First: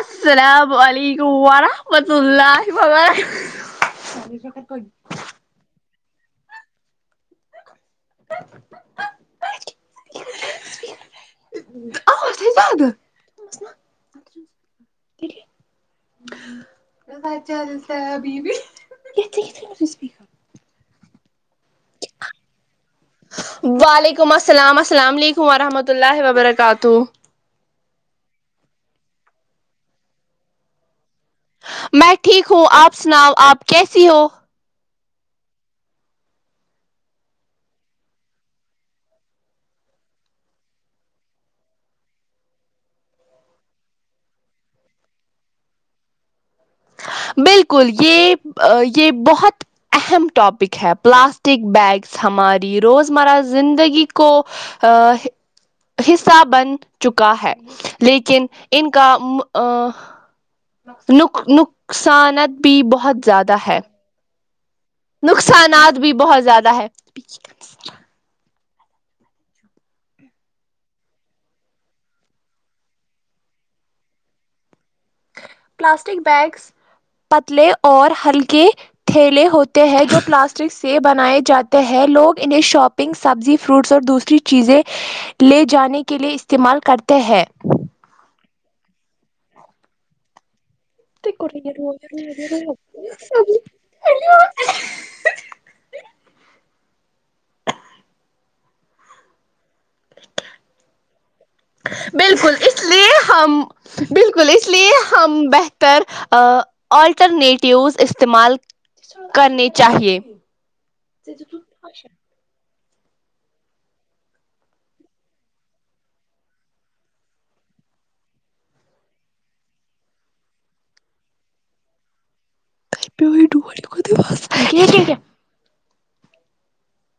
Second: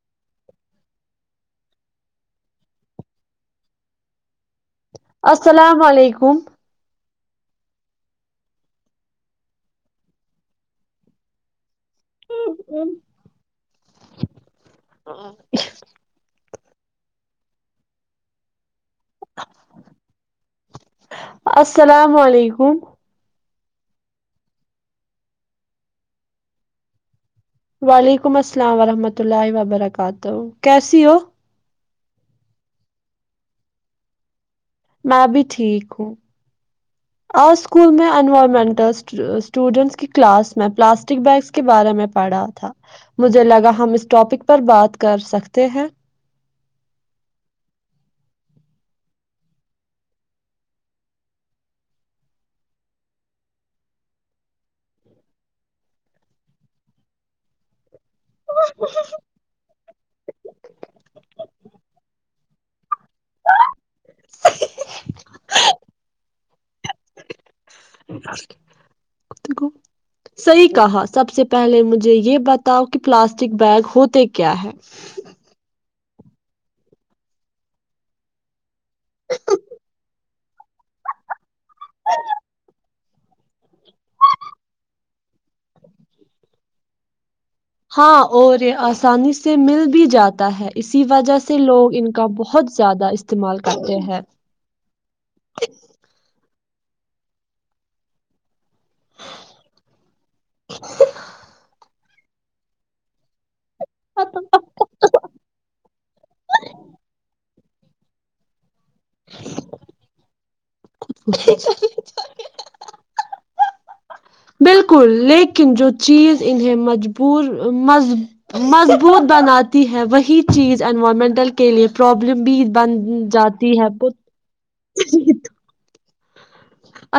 السلام علیکم ورحمۃ اللہ وکار السلام علیکم اج عبدت [unintelligible] چل ابھی بھی السلام علیکم وعلیکم السلام السلام علیکم وورحمۃ اللہ وبرکاتہ وعلیکم السلام ورحمۃ اللہ وبرکاتہ کیسی ہو میں ٹھیک ہوں آپ سناؤ آپ کیسی ہو میں بھی ٹھیک ہوں آج اسکول میں انوائرمنٹل اسٹوڈینٹس کی کلاس میں پلاسٹک بیگس کے بارے میں پڑھا تھا مجھے لگا ہم اس ٹاپک پر بات کر سکتے ہیں بالکل یہ یہ بہت اہم ٹاپک ہے پلاسٹک بیگس ہماری روزمرہ زندگی کو حصہ بن چکا ہے لیکن ان کا نک نک نقصانت بھی بہت زیادہ ہے [inaudible] نقصانات بھی [inaudible] [inaudible] صحی کہا سب سے پہلے مجھے یہ بتاؤ کہ پلاسٹک بیگ ہوتے کیا ہے [inaudible] پلاسٹک بیگس پتلے اور ہلکے تھیلے ہوتے ہیں جو پلاسٹک سے بنائے جاتے ہیں لوگ انہیں شاپنگ سبزی فروٹس اور دوسری چیزیں لے جانے کے لیے استعمال کرتے ہیں [inaudible] ہاں اور یہ آسانی سے مل بھی جاتا ہے [unintelligible] اسی وجہ سے لوگ ان کا بہت زیادہ استعمال کرتے ہیں [unintelligible] [inaudible] بالکل اس لیے ہم [unintelligible] بالکل اس لیے ہم بہتر آٹرنیٹ [unintelligible] ٹیوز استعمال [inaudible] کرنی چاہیے [unintelligible] بالکل لیکن جو چیز انہیں مجبور مضبوط بناتی ہے وہی چیز انوائرمنٹل کے لیے پرابلم بھی [unintelligible] پ جاتی ہے ڈ بس [inaudible]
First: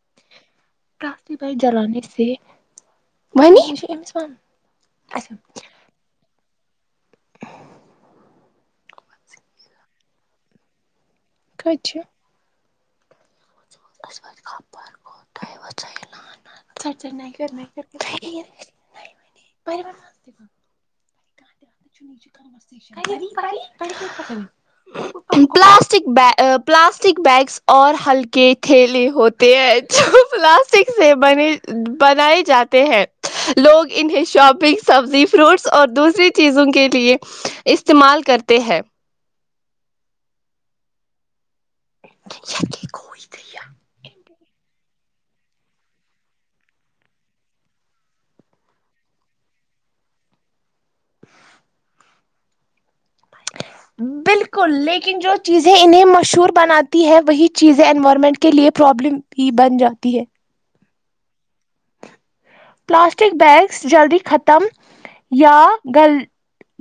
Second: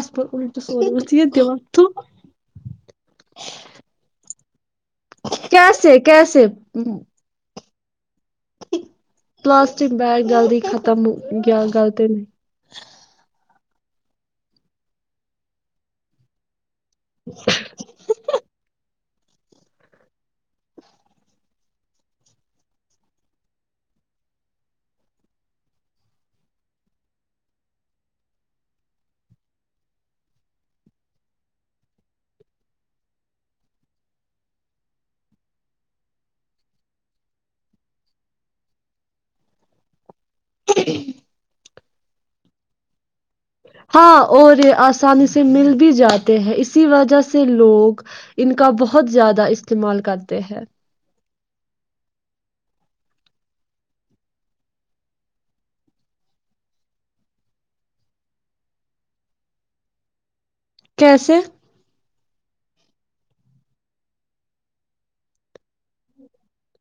اسپ [inaudible] اس بائی جلانے سے ونیمس ون [inaudible] کیسے کیسے [inaudible] ت [inaudible] پلاسٹک بیگ جلی ختم [unintelligible] کیا گل تو نہیں [unintelligible] ل [inaudible] سڑ چنا کرنا کر [inaudible] پلاسٹک پلاسٹک بیگس اور ہلکے [inaudible] کھیلی ہوتی ہے جو پلاسٹک سے ب بنائے جاتے ہیں لوگ انہیں شاپنگ سبزی فروٹس اور دوسری چیزوں کے لیے استعمال کرتے ہیں [inaudible] [inaudible] کہ کوئی گیا [inaudible] ہاں اور یہ آسانی سے مل بھی جاتے ہیں اسی وجہ سے لوگ ان کا بہت زیادہ استعمال کرتے ہیں [unintelligible] بالکل لیکن جو چیزیں انہیں مشہور بناتی ہے وہی چیزیں انوائرمنٹ کے لیے پرابلم بھی بن جاتی ہے [unintelligible] کیسے؟ [inaudible] پلاسٹک بیگس جلدی ختم یا گل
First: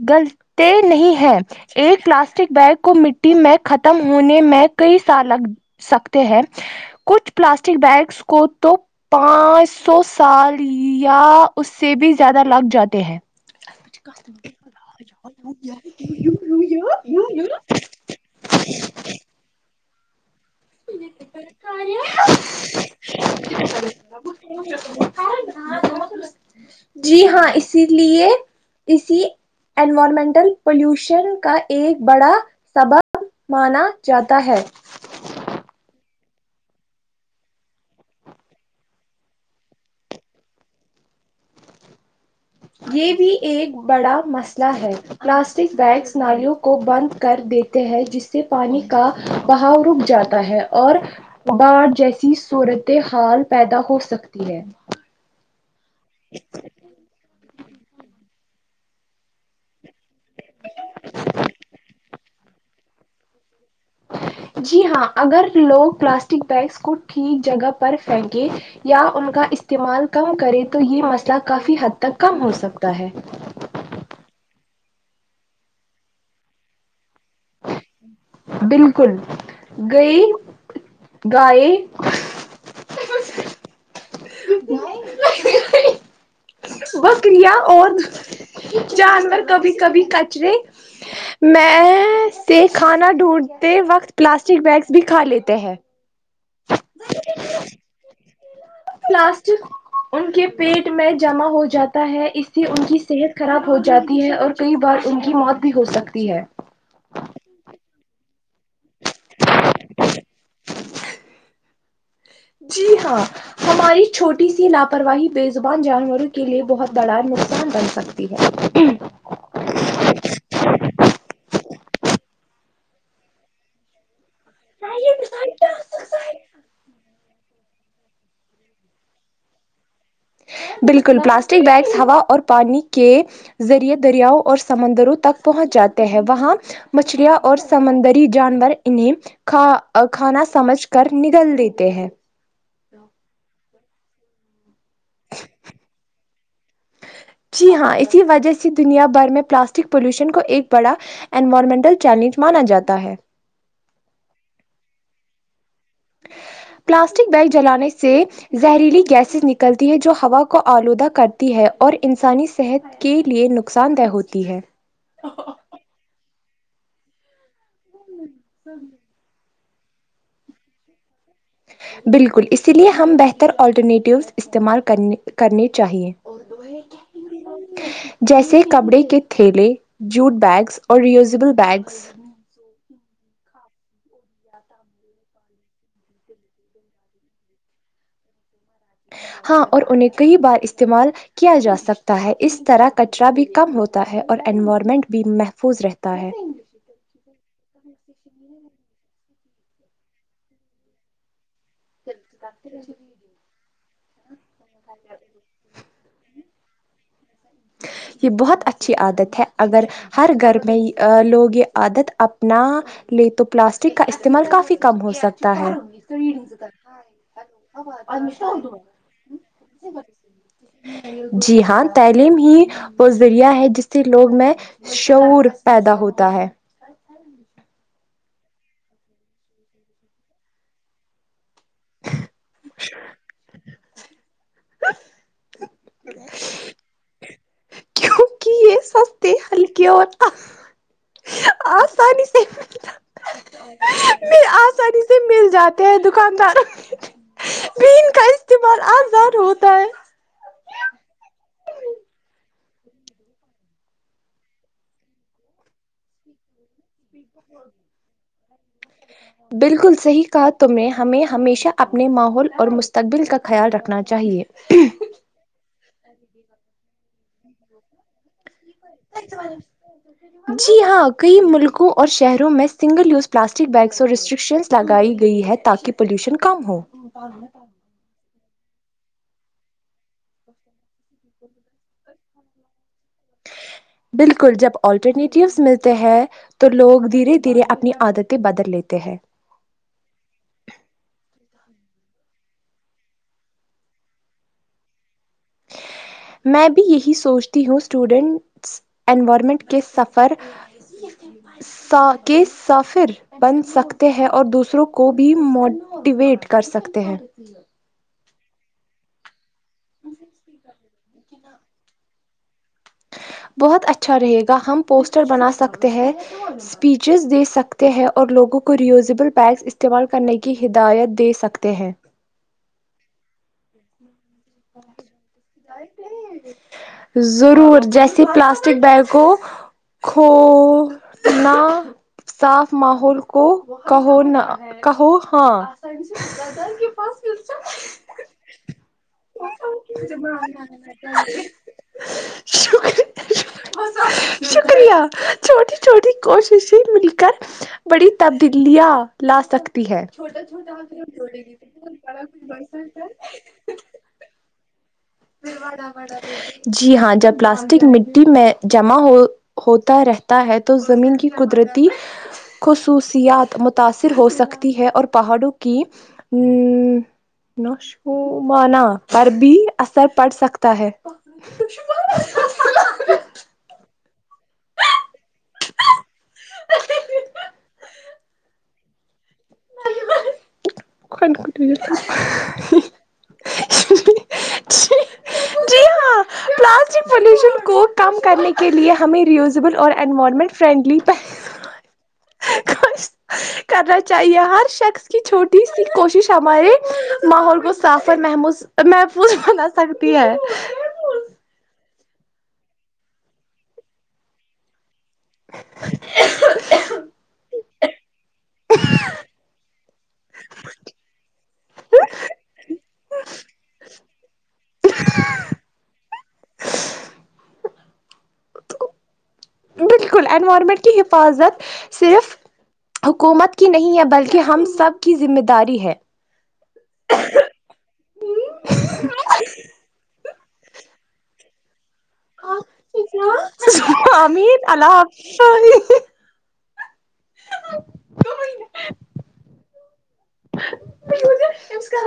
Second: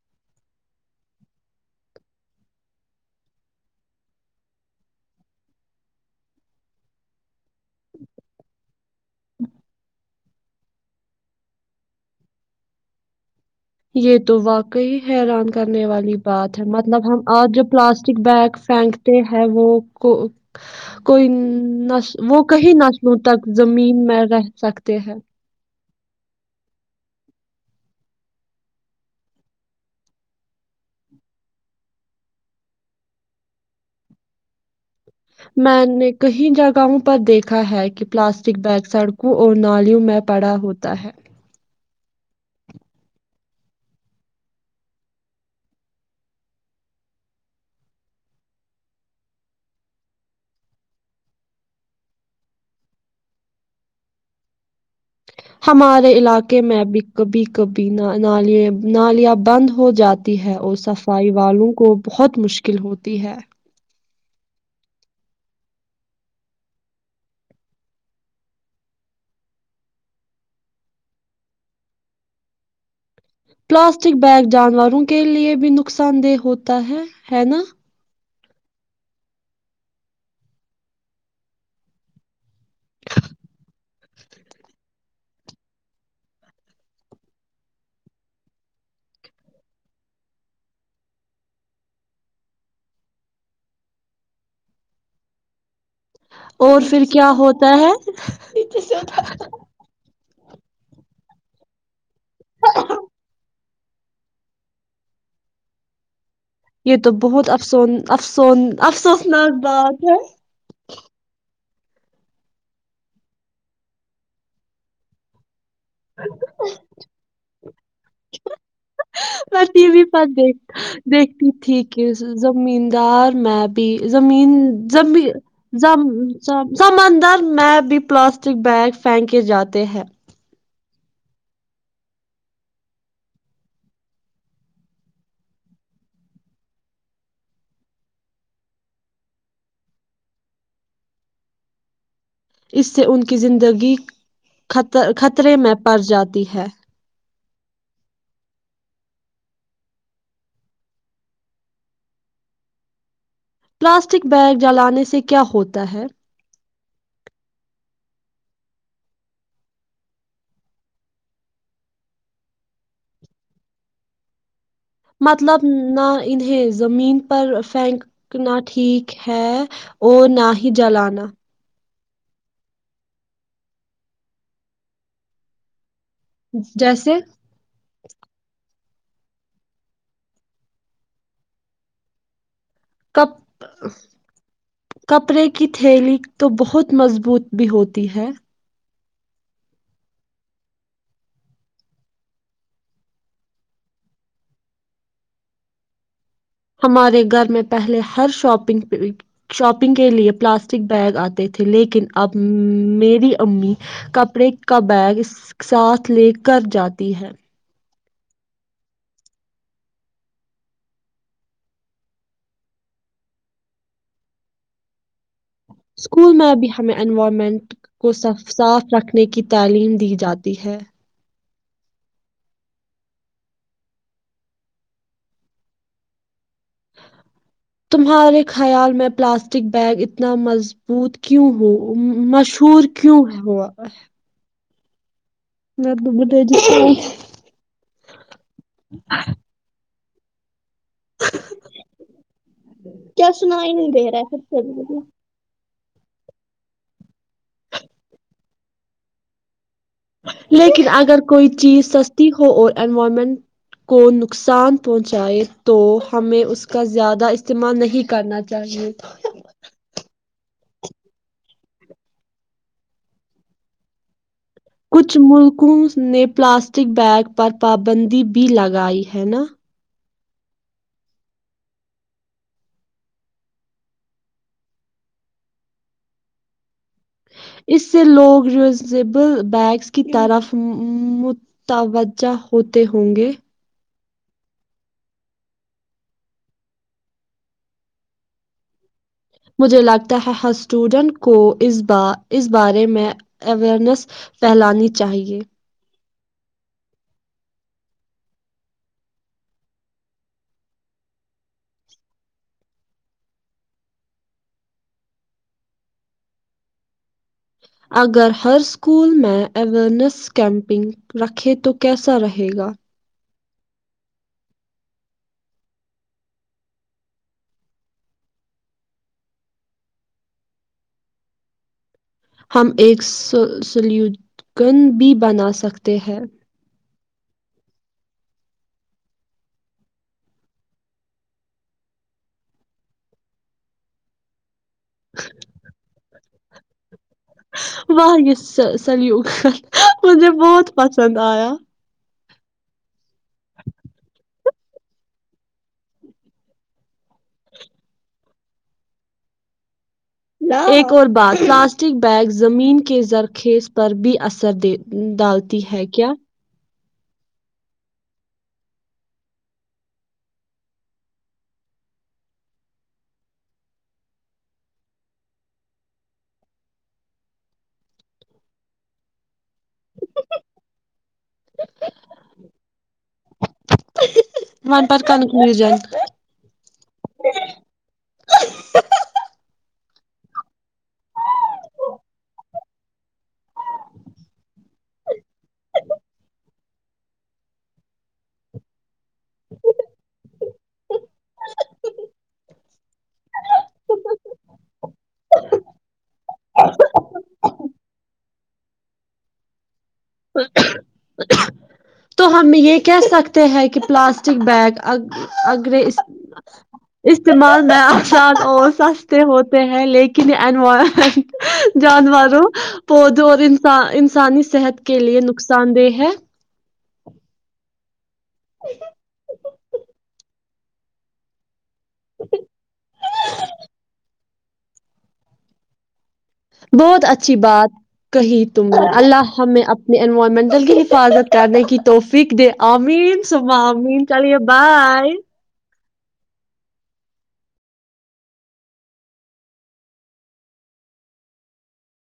گلتے نہیں ہے ایک پلاسٹک بیگ کو مٹی میں ختم ہونے میں کئی سال لگ سکتے ہیں کچھ پلاسٹک بیگس کو تو پانچ سو سال [unintelligible] یا اس سے بھی زیادہ لگ جاتے ہیں [inaudible] یہ تو واقعی حیران کرنے والی بات ہے مطلب ہم آج جو پلاسٹک بیگ پھینکتے ہیں وہ [unintelligible] کو [inaudible] کوئی نس وہ کئی نسلوں تک زمین میں رہ سکتے ہے [unintelligible] جی ہاں اسی لیے اسی انوائارمنٹل پلیوشن کا ایک بڑا سبب مانا جاتا ہے [unintelligible] میں نے کئی جگہوں پر دیکھا ہے کہ پلاسٹک بیگ سڑکوں اور نالیوں میں پڑا ہوتا ہے [unintelligible] یہ بھی ایک بڑا مسئلہ ہے پلاسٹک بیگس نالیوں کو بند کر دیتے ہیں جس سے پانی کا بہاؤ رک جاتا ہے اور باڑ جیسی صورت حال پیدا ہو سکتی ہے [unintelligible] ہمارے علاقے میں بھی کبھی کبھی نالی نالیاں بند ہو جاتی ہے اور صفائی والوں کو بہت مشکل ہوتی ہے [unintelligible] جی ہاں اگر لوگ پلاسٹک بیگس کو ٹھیک جگہ پر پھینکے یا ان کا استعمال کم کرے تو یہ مسئلہ کافی حد تک کم ہو سکتا ہے [unintelligible] پلاسٹک بیگ جانوروں کے لیے بھی نقصان دہ ہوتا ہے ہے نا [unintelligible] بالکل گئی گائے [unintelligible] بکریا اور جانور کبھی کبھی کچرے میں سے کھانا ڈھونڈتے وقت پلاسٹک بیگس بھی کھا لیتے ہیں [inaudible] اور پھر کیا ہوتا ہے پلاسٹک ان کے پیٹ میں جمع ہو جاتا ہے اس سے ان کی صحت خراب ہو جائے [unintelligible] جاتی ہے اور کئی بار ان کی موت بھی ہو سکتی ہے [unintelligible] یہ تو بہت افسون افسون افسوسناک بات ہے جی ہاں ہماری چھوٹی سی لاپرواہی ب زبان جانوروں کے لیے بہت بڑا نقصان بن سکتی ہے میں ٹی وی پر دیکھ دیکھتی تھی [unintelligible] کہ زمدار میں بھی [unintelligible] زمین ز سمانندر میپ [unintelligible] بھی پلاسٹک بیگ پھینکے جاتے ہیں [unintelligible] بالکل پلاسٹک بیگس ہوا اور پانی کے ذریعے دریاؤ اور سمندروں تک پہنچ جاتے ہیں وہاں مچھلیاں اور سمندری جانور انہیں کا کھانا سمجھ کر نگل دیتے ہیں اس سے ان کیی زندگی خطرے میں پڑ جاتی ہے جی ہاں اسی وجہ سے دنیا بھر میں پلاسٹک پولوشن کو ایک بڑا انوائرمنٹل چیلنج مانا جاتا ہے پلاسٹک بیگ جلانے سے کیا ہوتا تا ہے [unintelligible] پلاسٹک بیگ جلانے سے زہریلی گیسز نکلتی ہے جو ہوا کو آلودہ کرتی ہے اور انسانی صحت کے لیے نقصان دہ ہوتی ہے [unintelligible] مطلب ن انہیں زمین پر فینک [unintelligible] کنا ٹھیک ہے وہ نہ ہی جلانا [unintelligible] بالکل اسی لیے ہم بہتر آٹرنیٹوز استعمالنے کرنے چاہییں جیسے [unintelligible] جیسے کپڑے کے تھیلے جوٹ بیگس اور ریوزبل بیگس ک کپڑے کی تھیلی تو بہت مضبوط بھی ہوتی ہے ہاں اور انہیں کئی بار استعمال کیا جا سکتا ہے اس طرح کچرا بھی کم ہوتا ہے اور انوائرمنٹ بھی محفوظ رہتا ہے ہمارے گھر میں پہلے ہر شاپنگ شاپنگ کے لیے پلاسٹک بیگ آتے تھے لیکن اب میری امی کپڑے کا بیگ ساتھ [unintelligible] لے کر جاتی ہے یہ بہت اچھی عادت ہے اگر ہر گھر میں لوگ یہ عادت اپنا لے تو پلاسٹک کا استعمال کافی کم ہو سکتا اسکول میں بھی ہمیں انوائرمنٹ کو صاف رکھنے کی تعلیم دی جاتی ہے جی ہاں ت [unintelligible] عم ہی وہ ذریعہ ہے جس سے لوگ میں شعور پیدا ہوتا ہے [unintelligible] تمہارے خیال میں پلاسٹک بیگ اتنا مضبوط کیوں ہو مشہور کیوں ہے ہوا میں تو بٹ جی پیت آ [unintelligible] آسانی سے کیا سنا ہی نہیں دے رہا میں ہے سب آسانی سے مل جاتی تھ دکاندار [unintelligible] استعمال آزار ہوتا ہے لیکن اگر کوئی چیز سستی ہو اور انوائرمنٹ کو نقصان پہنچائے تو ہمیں اس کا زیادہ استعمال نہیں کرنا چاہیے بالکل صحیح کہا تم نے ہمیں ہمیشہ اپنے ماحول اور مستقبل کا خیال رکھنا چاہیے کچھ ملکوں سے نے پلاسٹک بیگ پر پابندی بھی لگائی لگائی ہے نا جی ہاں کئی ملکوں اور شہروں میں سنگل یوز پلاسٹک بیگس اور ریسٹرکشنس لگائی گئی ہے تاکہ پالوشن کم ہو اس سے لوگ ریوزبل بیگس کی طرف متوجہ ہوتے ہ ہوں گے بالکل جب آٹرنیٹوس ملتے ہیں تو لوگ دھیرے دھیرے اپنی عادتیں بدل لیتے ہیں مجھے لگتا ہے ہر اسٹوڈنٹ کو اس ب اس بارے میں اوئرنیس پھیلانی چاہیے میں بھی یہی سوچتی ہوں اسٹوڈنٹس انوائرمنٹ کے سفر کے سفر بن سکتے ہیں اور دوسروں کو بھی موٹیویٹ کر سکتے ہیں اگر ہر اسکولول میں اویرنس کیمپنگ [unintelligible] رکھے تو کیسا رہے گا بہت اچھا رہے گا ہم پوسٹر بنا سکتے ہیں اسپیچز دے سکتے ہیں اور لوگوں کو ریوزبل پگ استعمال کرنے کی ہدایت دے سکتے ہیں ہم ایک سلیو کن بھی بنا سکتے ہیں ضرور جیسے پلاسٹک بیگ کو کھونا صاف ماحول کو کہونا [unintelligible] کہو ہاں [unintelligible] سن کے پاس [unintelligible] واہ [unintelligible] سلیو مجھے بہت پسند آیا [unintelligible] ش [unintelligible] شکریہ چھوٹی چھوٹی کوششیں مل [unintelligible] گ بڑی [unintelligible] تبدیلیاں لا سکتے [unintelligible] ھوٹا ایک اور بات پلاسٹک چھوٹاتا بیگ [unintelligible] ر د ڈالتی ہے کیا [unintelligible] جی ہاں جب پلاسٹک مٹی میں جمع ہو ہوتا رہتا ہے تو زمین کی قدرتی خصوصیات متاثر ہو سکتی ہے اور پہاڑوں کی نوشانہ پر بھی اثر پڑ سکتا ہے من پرات کان م جائے جی ہاں پلاسٹک پوشن کو کم کرنے کے لیے ہمیں ریوزبل اور انوائرمنٹ فرینڈلی کرنا چاہیے ہر شخص کی چھوٹی سی کوشش ہمارے ماحول کو صاف اور محمو محفوظ بنا سکتی ہے تو ہم یہ کہہ سکتے ہیں کہ پلاسٹک بیگ ا اگگرے استعمال بیا سل اور سستے ہو ہیں لیکن انوائرمنٹ جانوروں پودوں اور انان انسانی صحت کے لیے نقصان دہ ہے ا ا انوارمینٹ کی حفاظت صرف حکومت کی نہیں ہے بلکہ کہ ہم سب کی ذمہ داری ہے بہت اچھی بات کہی تم نے اللہیں اپنے انوائرمنٹل کی حفاظت کرنے کی تو فک دے امین صبح امین چالے آمین اللہ بائے حافظ [inaudible]